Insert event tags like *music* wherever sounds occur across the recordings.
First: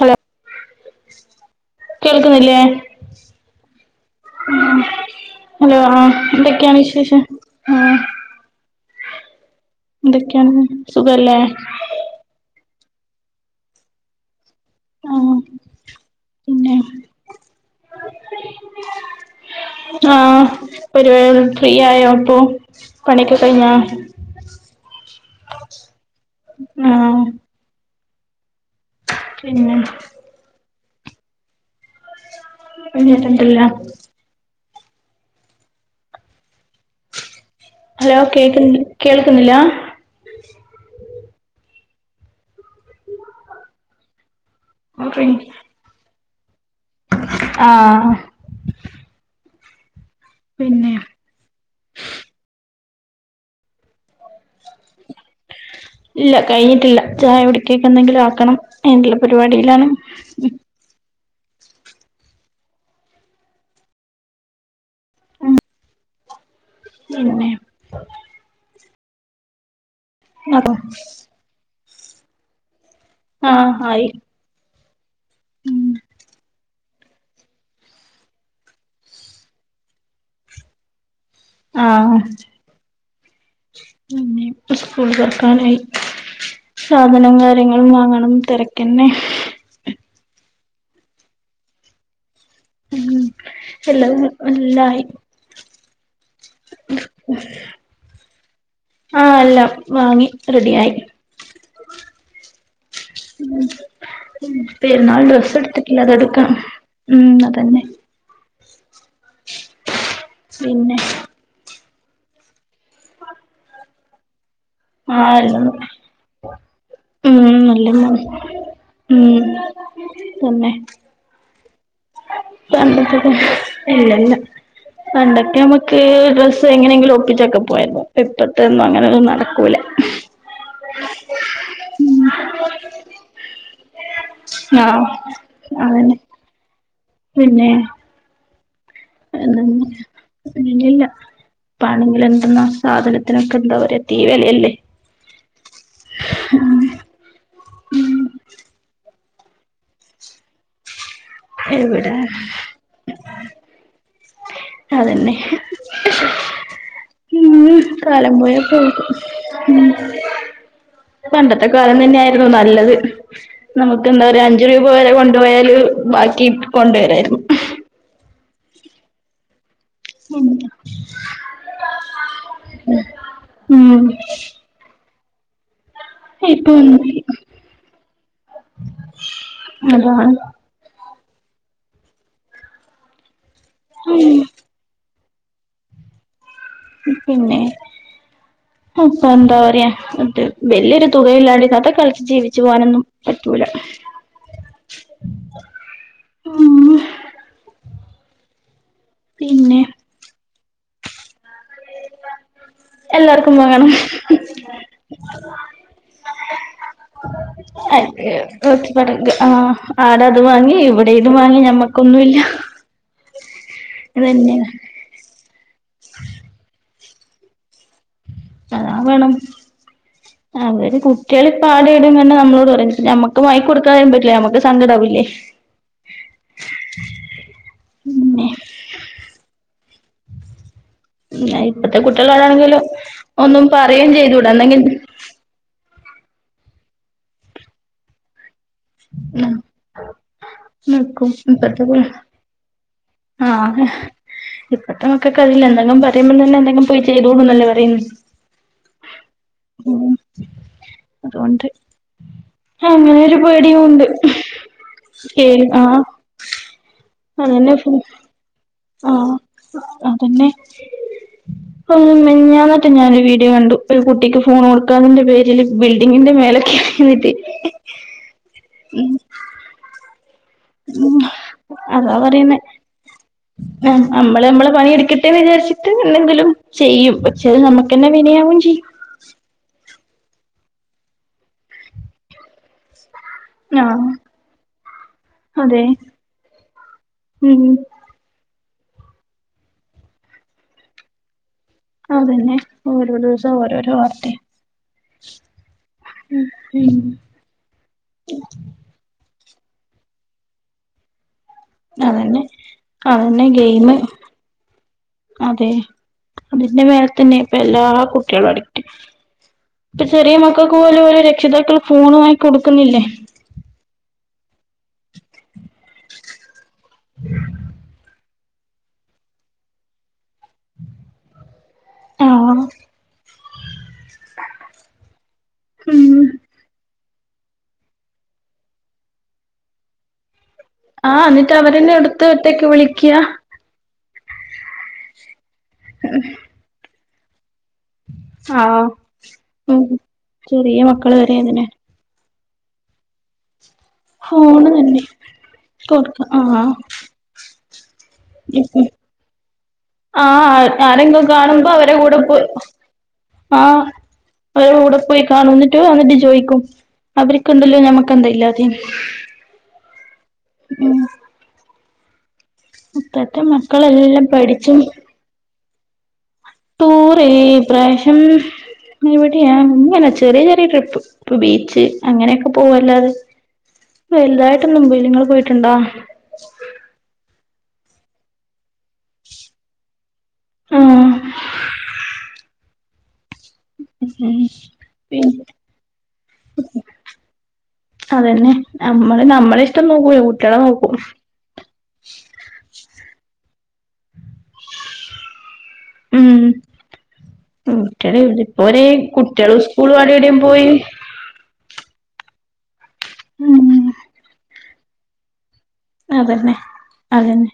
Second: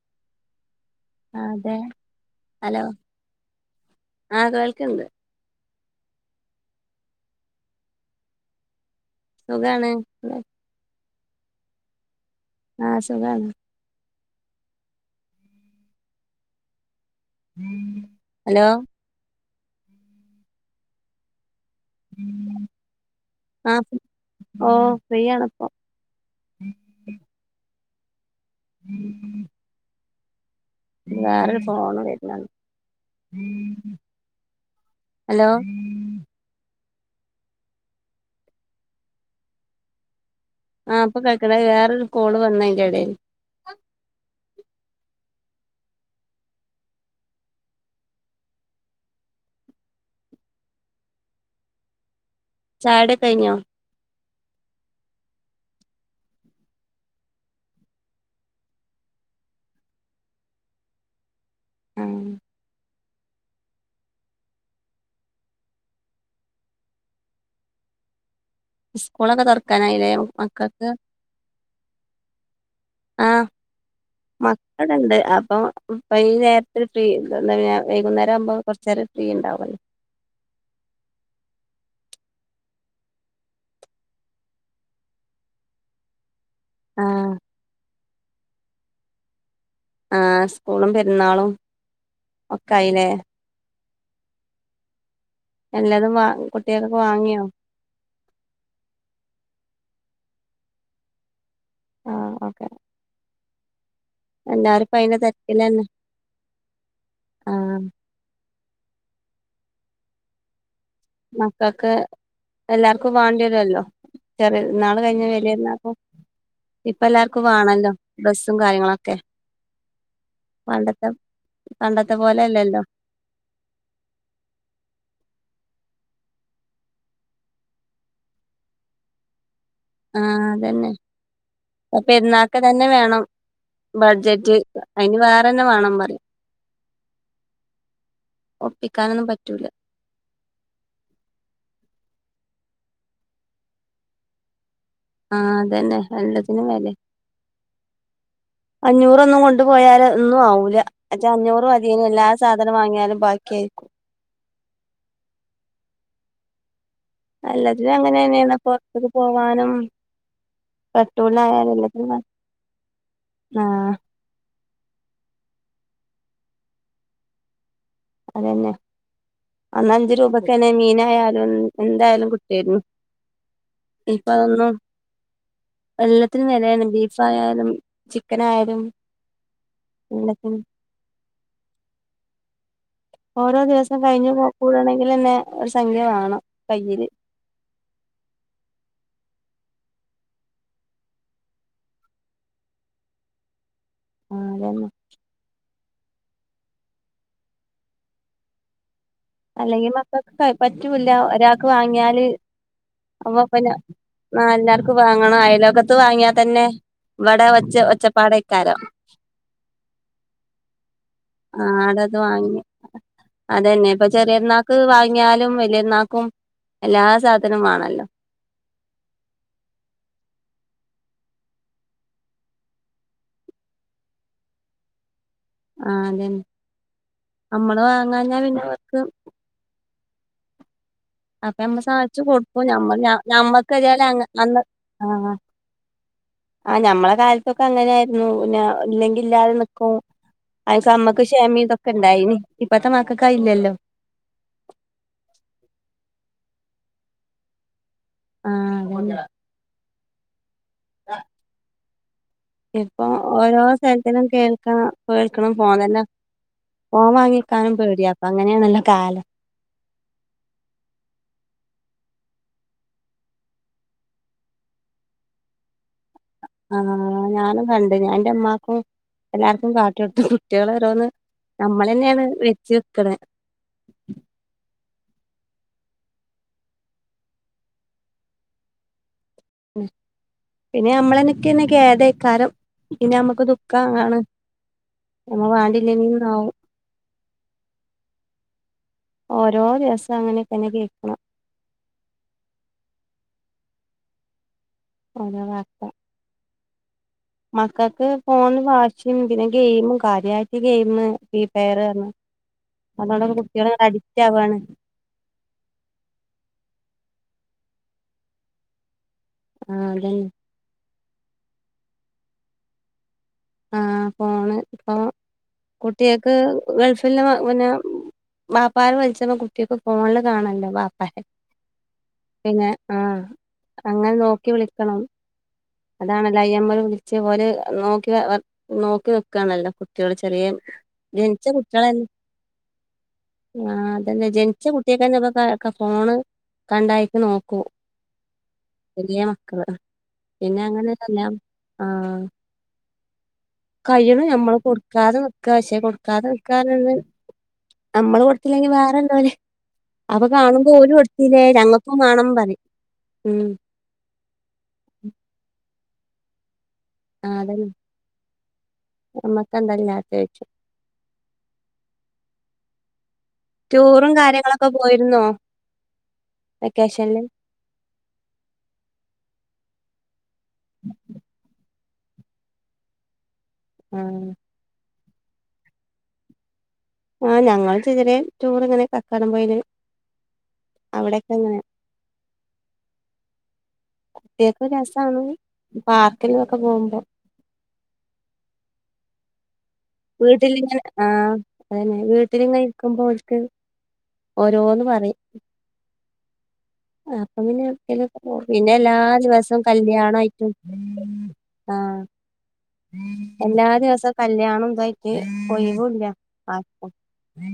Hello ആഹ് അതെ കേൾക്കുന്നില്ലേ ഹലോ ആഹ് കേൾക്ക്‌ണ്ട്. ഹലോ ആഹ് എന്തൊക്കെയാണ് വിശേഷം? ആഹ് സുഖാണ്. എന്തൊക്കെയാണ് സുഖല്ലേ? ആഹ് സുഖാണ്. ആഹ് പിന്നെ? ഹലോ ആഹ പറപ ഫ്രീ ആയോ ഇപ്പൊ പണിക്ക കഴിഞ്ഞാ ആ ഓ ഫ്രീയാണ് ഇപ്പൊ ആഹ ഉം പിന്നെ വേറെൊരു ഫോണ് വരുന്ന പിന്നെന്തെല്ലാ ഹലോ ഹലോ കേക്കണ്ട് കേൾക്കുന്നില്ല ആഹ് അൊ കഴക്കട വേറെൊരു കോള് വന്നതിന്റെറെടൽ *inaudible* ആഹ പിന്നെ ചായടെ കഴിഞ്ഞോ ഇല്ല കഴിഞ്ഞിട്ടില്ല ചായ ഉടിക്കിയൊക്കെ എന്തെങ്കിലും ആക്കണം അുള്ള പരിപാടിയിലാണ് ഉം പിന്നെ സ്കൂളൊക്കെ തോർക്കാനായില്ലേ അതോ ആഹ ആയി അടെണ്ട് അപ്പംപ്പൈഈ നേരത്തെ ഫ്രീ എാ വൈകുന്നേരം ആവുമ്പോ കുറച്ച നേരം ഫ്രീ ഉണ്ടാവല്ല ആ പി സ്കൂൾ തോറക്കാനായി ആ സാധനം കാര്യങ്ങളും വാങ്ങണം തിരക്ക തന്നെ ആ സ്കൂളും പെരുന്നാളും ഒക്കെയില്ലേ എല്ലും നല്ലായി എല്ലാതും വാങ്ങി കുട്ടികൾക്കൊക്കെ വാങ്ങിയോ ആ് അല്ല വാങ്ങി റെഡി ആയി ആ ഓക്കെ എല്ലാരും ഇപ്പ അതിന്റെ പെരുന്നാൾ ഡ്രസ്സ് തിരക്കിലന്നെ എടുത്തിക്കില്ല അതെടുക്കാം ഉം ആഹ് അതന്നെ പിന്നെ? മക്കക്ക് എല്ലാർക്കും വാണ്ടിയെരൊല്ലോ ചെറിയപെര്ന്നാള് ആ കയിഞ്ഞ് വെല്യ എല്ലാം പെര്ന്നാക്കും ഇപ്പ എല്ലാർക്കും ഉം നല്ല വേണല്ലോ ഡ്രസ്സും കാര്യങ്ങളൊക്കെ ഉം പണ്ടത് *unintelligible* പണ്ടത്തെ പോലെ പണ്ടത്തത് ഇല്ല ഇല്ലാ പണ്ടൊക്കെ നമ്മക്ക് ഡ്രസ്സ് എങ്ങനെങ്കിലും ഒപ്പിച്ചൊക്കെ പോയാ മതി ഇപ്പത്തതൊന്നും അങ്ങനൊന്നും നടക്കൂലാ ആഹ് അതന്നെ ഇപ്പൊ പെര്ന്നാക്ക് തന്നെ വേണം ബഡ്ജറ്റ് ആ അയിന് വേറെന്നെ വേണം അതന്നെ പറയും പിന്നെ ഒപ്പി *unintelligible* ഇല്ല ഇല്ലാ ഇപ്പാണെങ്കിലെന്ത്ന്നാ സാധനത്തിനൊക്കെ എന്താ പറിയാ തീ വെലയല്ലേ ആഹ് അതന്നെ എല്ലത്തിനും വെലയാ അഞ്ഞൂറൊന്നും കൊണ്ടു പോയാല് ഒന്നും ആവൂലാ അജ് അഞ്ഞൂറ് മതിയേനും എവിടെ എല്ലാ സാധനം വാങ്ങിയാലും ബാക്കി ആയിക്കും അതന്നെ ഉം എല്ലാത്തിനും കാലം പോയ അങ്ങനെന്നെയാണ് പോക്ക് പൊറത്ത്ക്ക് പോവാനും ഉം പണ്ടത്തെ പെട്രോളിനായാലും കാലം എല്ലാത്തിനും തന്നെയായിരുന്നു നല്ലത് ആഹ് നമുക്ക് എന്താ പറയാ അഞ്ച് അഞ്ച് രൂപ വരെ കൊണ്ടു പോയാലും ബാക്കി കൊണ്ട് വരായിരുന്നു അതന്നെ അന്നഞ്ച് രൂപക്കന്നെ മീനായാലും എന്തായാലും കിട്ടേരുന്നു ഉം ഇപ്പ അതൊന്നും എല്ലാത്തിനും ഇപ്പൊ വെലയാണ് ബീഫായാലും ചിക്കനായാലും അതാണ് എല്ലാത്തിനും ഓരോ ദിവസം കഴിഞ്ഞു പോ കൂടണെങ്കിലെന്നെ ഒരു സംഖ്യ വേണം കൈയ്യി ഉം പിന്നെ അപ്പൊ എന്താ പറയാ *unintelligible* വല്യൊരു തുകയില്ലാണ്ട് ഇന്നത്തെ കാലത്ത് ജീവിച്ച് പോവാനൊന്നും പറ്റൂലാ ആഹ്‌ അതന്നെ ഉം പിന്നെ അല്ലെങ്കി മക്കക്ക് ക പറ്റൂല്ലാ ഒരാക്ക് വാങ്ങിയാല് അപ്പൊ എല്ലാർക്കും പിന്നെ വാങ്ങണം ആഹ് എല്ലാർക്കും വാങ്ങണം അയലോക്കത്ത് വാങ്ങിയാ തന്നെ ഇവിടെ ഒച്ച ഒച്ചപ്പാടേക്കാരം *unintelligible* ആഹ് ആട അത് വാങ്ങി ഇവിടെ ഇത് വാങ്ങി ഞമ്മക് ന്നത് വാങ്ങി അതെന്നെ ഇപ്പ അതന്നെയാണ് ചെറിയെര്ന്നാക്ക് വാങ്ങിയാലും വലിയെര്ന്നാക്കും എല്ലാ സാധനോം വാണല്ലോ അതാ വേണം അവര് കുട്ട്യേള് ഇപ്പ ആടേം ഇടേം കണ്ടാ നമ്മളോട് പറയും ഞമ്മക്ക് വാങ്ങി കൊടുക്കാതേം പറ്റൂലാ ഞമ്മക്ക് സങ്കടാവൂല്ലേ ആഹ്‌ അതെന്നെ അമ്മള് വാങ്ങാഞ്ഞാ പിന്നെ പിന്നവർക്ക് അപ്പൊ ഞമ്മള് ഇപ്പത്തെ സാധിച്ചു കൊടുക്കു കുട്ടികളോടാണെങ്കിലും ഞമ്മള് ഞ ഒന്നും ഞമ്മക്ക് *unintelligible* പറയേം അങ്ങ് ചെയ്തൂടാ അന്ന് എന്നെങ്കിൽ ആഹ് ആഹ് ഞമ്മളെ കാലത്തൊക്ക അങ്ങനെയാരുന്നു പിന്നാ ഇല്ലെങ്കി ഇല്ലാതെ നിക്കും അയ്ക്ക് അമ്മക്ക് നിക്കും ക്ഷമേം ഇതൊക്ക ഇണ്ടായിനി ഇപ്പത്തെ മക്കക്കയി ആഹ്‌ ഇപ്പത്തെ മക്കക്ക് അതില്ലാ എന്തെങ്കും പറയുമ്പം തന്ന എന്തെങ്കും പോയി ചെയ്തൂടുന്നല്ലേ പറയ്ന്ന് ആഹ്‌ അതന്നെ ഉം അതുകൊണ്ട് ഇപ്പം അങ്ങനെ ഒരു ഓരോ പേടിയും സ്ഥലത്തിലും ഉണ്ട് കേൾക്കണം കേൾക്കണ് സ്കെയിൽ ഫോൺ ആഹ് തന്നാ ഫോൺ അതന്നെ വാങ്ങിയെക്കാനും ഫുൾ പേടിയാ ഇപ്പം അങ്ങനെയാണല്ലോ കാലം ആഹ് അതന്നെ ഓ മിൻഞാന്നേറ്റെ ഞാനൊരു വീഡിയോ കണ്ടു ഒരു കുട്ടിക്ക് ഫോണ് കൊടുക്കാതിന്റെ പേരില് ബിൽഡിങ്ങിന്റെ മേലെ ആഹ്‌ കേറിന്നിട്ട് ഞാനും കണ്ട് ഞാന്റെ മ്മാക്കും എല്ലാർക്കും കാട്ടിട്ത്തു. ട്ട്യാള് ഓരോന്ന് ഞമ്മളന്നേണ് വേര്തി വെക്ക്ണ് ആഹ്‌, അമ്മള് അമ്മളെ പണിയെടുക്കട്ടേന്ന് വിചാരിച്ചിട്ട് എന്തെങ്കിലും ചെയ്യും പക്ഷെ അത് ന്നമ്മക്കന്നെ വിനയാവും ചെയ്യും. ഉം, പിന്നെ അമ്മളന്നെക്കെന്നേ കേതേയ്ക്കാരം പിന്നെ അമ്മക്ക് ദു ആഹ് ഖാണ് നമ്മ അതെ വാണ്ടില്ലേനീന്നാവും ഉം ഓരോ ദിവസം അങ്ങനെ തന്നെ കേയ്ക്ക്ണ്. അതന്നെ ഓരോ ദിവസം ഓരോരോ വാർത്തെ. ഓരോ വാർത്ത ഉം മക്കക്ക് ഫോൺ വാ ഷും പിന്നെ ഗെയിമും കാര്യായിട്ട് ഗെയിമ് ഇ പേറാണ് അതന്നെ അതോണ്ടക്ക അതന്നെ കുട്ട്യാള് ഗെയിമ് അഡിക്റ്റ് ആവ് ആണ്. അതെ അതിന്റെ മേലെ തന്നെ ഇപ്പ എല്ലാ കുട്ട്യാളും അഡി ആഹ് ഇപ്പ അതന്നെ ചെറിയ മക്കൾക്ക് പോലും ഓരോ രക്ഷിതാക്കള് ഫോണ് വാങ്ങി കൊടുക്കുന്നില്ലേ. ആഹ് ഫോണ് പ്പൊ കുട്ട്യാൾക്ക് ഗൾഫില് മ പിന്നാ ബാപ്പാര് വ്ൾച്ച്മ്പൊ കുട്ട്യാൾക്ക് ഫോൺല് കാണാല്ലോ ബാപ്പാരേ ആഹ് പിന്നെ ആഹ്‌, അങ്ങനെ നോക്കി വിളിക്കണം ഉം അതാണല്ല ഐ എം ഒ വിളി ച്ചേ ഓര് നോക്കിവ വർ നോക്കി ന്ന്ക്കാണല്ലോ കുട്ട്യാള് ചെറിയെ ആഹ്‌ ന്ന്ട്ട് അവരന്നെ എടുത്ത് ഒറ്റക്ക് വ്ളിക്ക്യാ ആഹ്‌ അതന്നെ ജൻച്ച കുട്ട്യേക്കന്നെ ഇപ്പൊക്ക ക്ക ഫോണ് കണ്ടാ അയ്ക്ക് ന്നൊക്കും. ആഹ്‌ ഉം, ചെറിയ മക്കള് വരെ അതിനെ ആഹ്‌. കയ്യ്ണും ഞമ്മള് ഫോണ് തന്നെ കൊടുക്കാതെ ന്ന്ക്കാ പക്ഷെ കൊടുക്ക കൊടുക്കാതെ ആഹ് ന്ന്ക്കാനൊന്നും അമ്മള് കൊട് ഇല്ലെങ്കി വേറന്തോലെ ആഹ്‌ ആരെങ്കും കാണുമ്പോ അവരെ ഞങ്ങക്കും കൂടെ വേണം പോയി പറയും ഉം ആഹ്‌ അവരേ കൂടെ പോയി കാണും ന്നിട്ട് വന്നിട്ട് ചോയ്ക്കും. ആഹ് അതന്നെ അവര്ക്ക്ണ്ടല്ലോ ഞമ്മക്കന്താ ഇല്ലാതേന്ന് നമ്മക്കെന്താ ഇല്ലാത്തെ ചോയ്ച്ചും ഉം. അ്‌പ്പത്തെ ടൂറും മക്കളെല്ലാം കാര്യങ്ങളൊക്കെ പഠിച്ചും പോയിരുന്നോ വെക്കേഷനില് ടൂറേയ് ഇപ്രാശ്യം എവിടെയാണ് *unintelligible* ചെറിയേ ചെറിയേ ട്രിപ്പ് പ്പൊ ബീച്ച് അങ്ങനെക്ക പോവല്ലാതെ ആഹ് വൽതായി ട്ടൊന്നും പോയില്ല നിങ്ങള് പോയിട്ട്ണ്ടോ? ആഹ്, ഞങ്ങൾ ചെറി ചെറിയെ ടൂറ് ഇങ്ങനെ കക്കാടം പോയേല് ആഹ് അവടെക്കങ്ങനെ കുട്ട്യാക്ക് രസാണ് പിൻ പാർക്കിലൊക്കെ പോവുംമ്പോ. അതന്നെ നമ്മള് നമ്മളെ ഇഷ്ടം നോക്കൂല കുട്ട്യാളെ ന്നൊക്കും. അയന്നെ വ്ട്ടിലിങ്ങനെ ഇരിക്കുമ്പോ ഓൽക്ക് ഓരോന്ന് പറയും. ഉം. അപ്പ പിന്നെ എവ്ട്ക്കേലൊക്കെ കുട്ടികള് പോകും പിന്നെ ഇതിപ്പോരെ എല്ലാ കുട്ടികള് ദിവസം സ്കൂളും അവിടെ ഇവിടെയും കല്യാണായിട്ടും. പോയി ആഹ്, എല്ലാ ഉം ദിവസം കല്യാണം തായിറ്റ് ഒയ് വും ല്ല്യാ അതന്നെ ആർക്കും. അതന്നെ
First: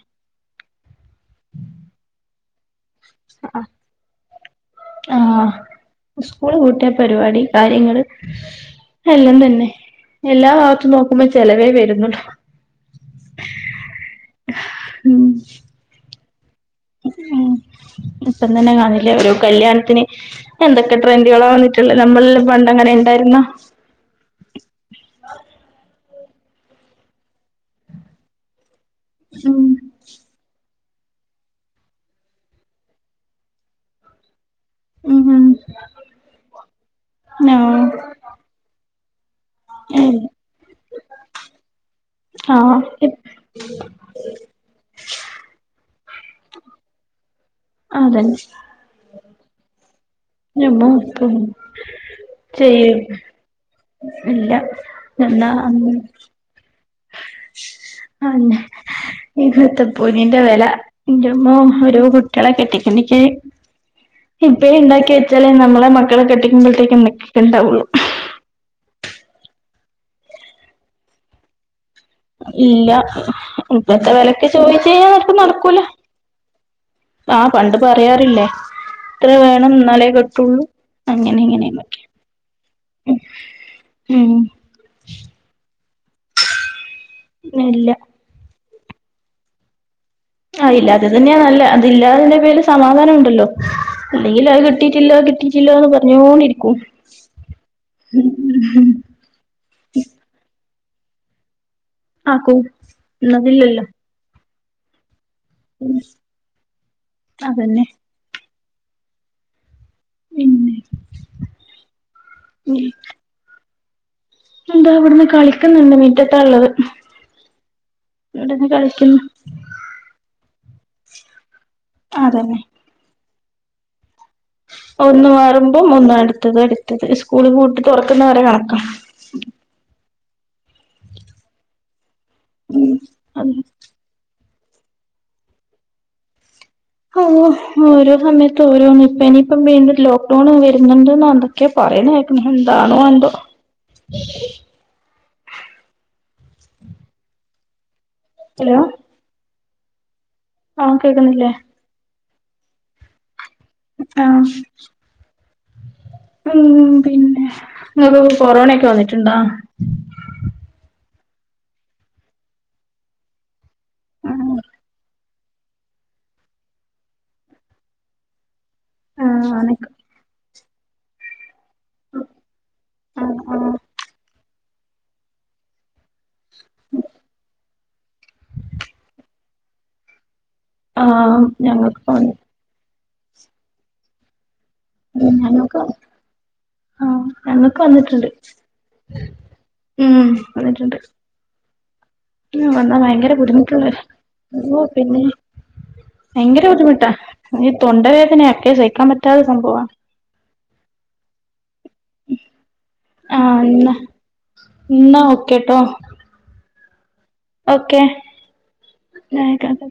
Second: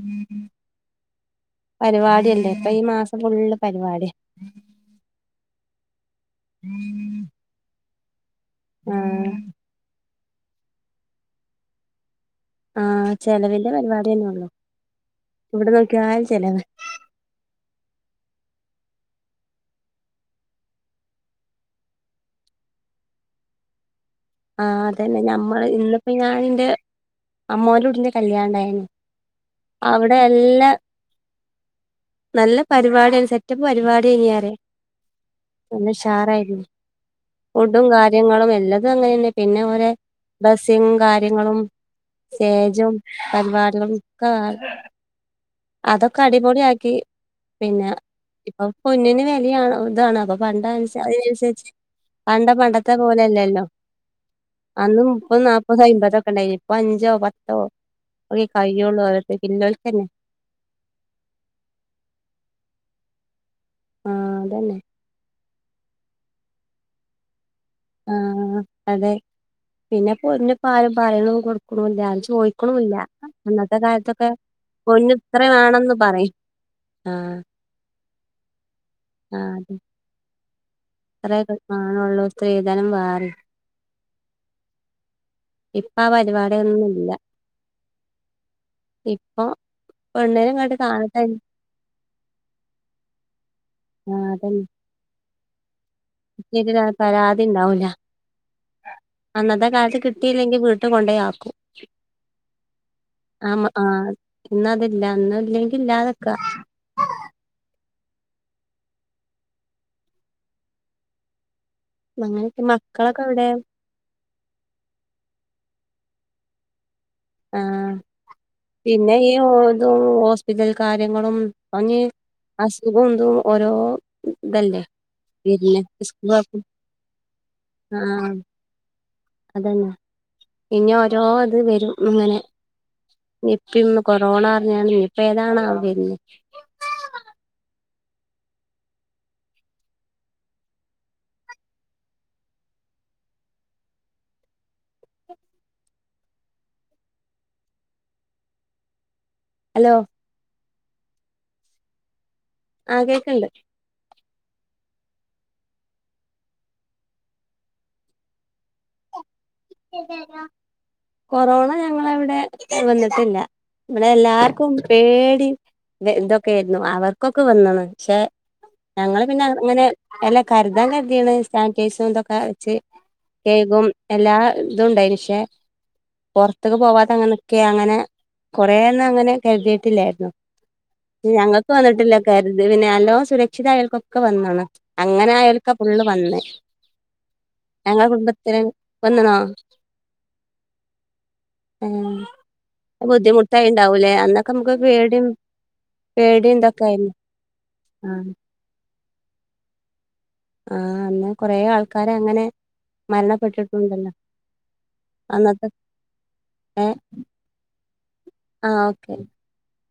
പരിവാടിയല്ലേ ഇപ്പൊ ഈ മാസം ഫുള്ള് പരിവാടിയാ. ആഹ് സ്കൂള് പൂട്ടിയാ പരിവാടി കാര്യങ്ങള് ആഹ് എല്ലാം തന്നെ എല്ലാ ഭാഗത്തും നോക്കുമ്പോ ചെലവേ വരുന്നൊള്ളു. ആഹ് ചെലവിന്റെ പരിവാടിയെന്നെള്ളു ഉം എവടെ നോക്കിയാലും ചെലവ്. ഉം ഇപ്പം തന്നെ കാണില്ലേ ഒരോ കല്യാണത്തിന് എന്തൊക്കെ ട്രെൻറുകളാ വന്നിട്ടുള്ള് നമ്മളെല്ലാം പണ്ട് അങ്ങനെ ഇണ്ടാരുന്നാ ആഹ് അതന്നെ ഞമ്മള് ഇന്നിപ്പോ ഞാനിന്റെ അമ്മോന്റെ കുട്ടിന്റെ കല്യാണണ്ടായിന്നു ഉം അവടെ എല്ല നല്ല പരിപാടിയാണ് സെറ്റപ്പ് പരിപാടിയ്ന്ന്റയാ ഉം ഉം നല്ല ഉഷാറാരുന്നു നോ ഫുഡും കാര്യങ്ങളും എല്ലതും അങ്ങനെന്നെ പിന്നെ ഓരെ ഏഹ് ഡ്രസിങ്ങും കാര്യങ്ങളും ആഹ് സ്റ്റേജും പരിപാടികളും ക്കെ ആഹ് അതൊക്കെ അടിപൊളിയാക്കി പിന്നെ അതന്നെ ഇപ്പോ പൊന്നിന് വെലയാണ് ഇതാണ് അതോ ഞമ്മ ഇപ്പം *unintelligible* പണ്ടം പണ്ടത്തെ ചെയ്യും പോലെല്ലല്ലോ ഇല്ല അന്ന് മുപ്പതും എന്നാ നാല്പ്പതും അയ്മ്പതൊക്കെണ്ടായിന്ന് ഇപ്പോ അഞ്ചോ പ അതന്നെ ഇപ്പത്തെ പോ ഇല്ലോൽക്കന്നെ ന്നിന്റെ വെല ഇന്റെമ്മോ ഒരോ കുട്ടികളെ കെട്ടിക്കിണിക്ക് ആഹ് ഇപ്പയെ അതന്നെ ഇണ്ടാക്കി വെച്ചാലേ നമ്മളെ മക്കളെ കെട്ടിക്കുമ്പഴത്തേക്കും *unintelligible* വുള്ളു. ആഹ് അതെ പിന്നെ പൊന്ന് ഇപ്പാരും പറയണത് കൊടുക്കുണുല്ല ഇല്ല ചോയിക്കുണുല്ല അന്നത്തെ ഇപ്പത്തെ കാലത്തൊക്കെ വെലക്ക് ചോദിച്ച് കഴിഞ്ഞാ പൊന്ന് ആർക്കും ഇത്ര നടക്കൂല വേണന്ന് പറയും. ആഹ് പണ്ട് പറയാറില്ലേ ഇത്ര വേണം ഇന്നാലേ കെട്ടുള്ളൂ. അങ്ങനെ അത്രയെക്കെ ഇങ്ങനെയൊക്കെ കാണുള്ളൂ സ്ത്രീധനം വേറേം ഉം ഇപ്പ ആഹ്‌ പരിപാടിയൊന്നുല്ല. ഇല്ല ഇപ്പോ ആഹ് ഇല്ലാത്ത തന്നെയാ നല്ലത് അതില്ലാതതിന്റെ പേരില് സമാധാനം ഉണ്ടല്ലോ ആ അല്ലെങ്കിൽ അത് കി കിട്ടിട്ടില്ലോ കിട്ടിട്ടില്ലോന്ന് പറഞ്ഞോണ്ടിരിക്കും അതന്നെ പരാതി ഉണ്ടാവൂല അന്നത്തെ കാലത്ത് കിട്ടിയില്ലെങ്കി വീട്ടി കൊണ്ടേയാക്കും. ആക്കും ആഹ് എന്നതില്ലല്ലോ ആഹ് ഇന്നതില്ല ഇന്ന് ഇല്ലെങ്കിൽ ഇല്ലാതിക്കാ അതന്നെ പിന്നെ അങ്ങനക്കെ മക്കളൊക്കെ എവടെ? എന്താ ഇവടന്ന് കളിക്ക്ന്നണ്ട് മീറ്റത്താള്ളത്. ആഹ് പിന്നെ ഈഹ് ഓതും ഹോസ്പിറ്റൽ കാര്യങ്ങളും *unintelligible* അതന്നെ അസുഖം ഇതും ഓരോ ഇതല്ലേ ഒന്ന് വര്ണെ മാറുമ്പോം ഒന്നടുത്തത് അടുത്തത് സ്കൂള് പൂട്ടി ആ തൊറക്കുന്നവരെ കണക്കാ അതന്നെ ഇനി ഓരോ ഇത് വരും ഇങ്ങനെ ഉം *unintelligible* കൊറോണ പറഞ്ഞാണ് ഇനിപ്പ ഏതാണാ വരുന്നേ ഓഹ് ഓരോ സമയത്ത് ഓരോന്നിപ്പ ഇനിപ്പം വീണ്ടും ലോക്ക്ഡൌൺ വരുന്നുണ്ട്ന്നാ ക്കെ പറേണ കേക്കണ് എന്താണോ എന്തോ ഹലോ ഹലോ ആഹ് കേക്കുന്നില്ലേ ആഹ് കേക്കണ്ട് ആഹ് ഉം പിന്നെ നിങ്ങക്കൊക്കെ കൊറോണൊക്കെ വന്നിട്ടുണ്ടാ? കൊറോണ ഞങ്ങളവടെ വന്നിട്ടില്ല. ഇവട എല്ലാർക്കും പേടി ഇതൊക്കെ ഏരുന്നു അവർക്ക് ഒക്കെ വന്ന്ണ് പക്ഷെ ഞങ്ങള് ആ പിന്നെ അങ്ങനെ നിക്ക് എല്ലാ കരുതാൻ കരുതിയെണ് സാനിറ്റൈസും ഇതൊക്കെ അടിച്ച് ആ ആ കേയ്കും എല്ലാ ഇതുണ്ടായിന് പക്ഷേ പുറത്തക്ക് പോവാത അങ്ങനെ നിക്കെയ അങ്ങനെ കൊറെ ഒന്നും അങ്ങനെ കരുതിയിട്ടില്ലായിരുന്നു ആ ഞങ്ങൾക്ക് വന്നിട്ടില്ല കര് ഇത് പിന്നെ നല്ലോ സുരക്ഷിത അയോൽക്ക് ഒക്കെ വന്ന്ണ്. അങ്ങനെ ആയാൽക്ക ഞങ്ങൾക്ക് ഫുള്ള് വന്നേ ആ ഞങ്ങൾക്ക് ഞങ്ങള വന്നിട്ടുണ്ട് കുടുംബത്തി ല വന്ന്ണോ? ഉം വന്നിട്ടുണ്ട്. ഉം. ഉം വന്നാ ഭയങ്കര ബുദ്ധിമുട്ടുള്ള നമുക്ക് യോ പിന്നെ പേടിയും പേടിയും ഭയങ്കര ഇതൊക്കെ ആയിരുന്നു ബുദ്ധിമുട്ടാ ഈ തൊണ്ട ആഹ് വേദനയൊക്കെ സഹിക്കാൻ പറ്റാത്ത സംഭവാണ്. ആഹ് എന്ന കൊറെ ആൾക്കാര് അങ്ങനെ ആ എന്നാ മരണപ്പെട്ടിട്ടുണ്ടല്ലോ. എന്നാ അന്നത്തെ ഓക്കെട്ടോ ഏ ഓക്കെ എന്നായിക്കാണ്ട്.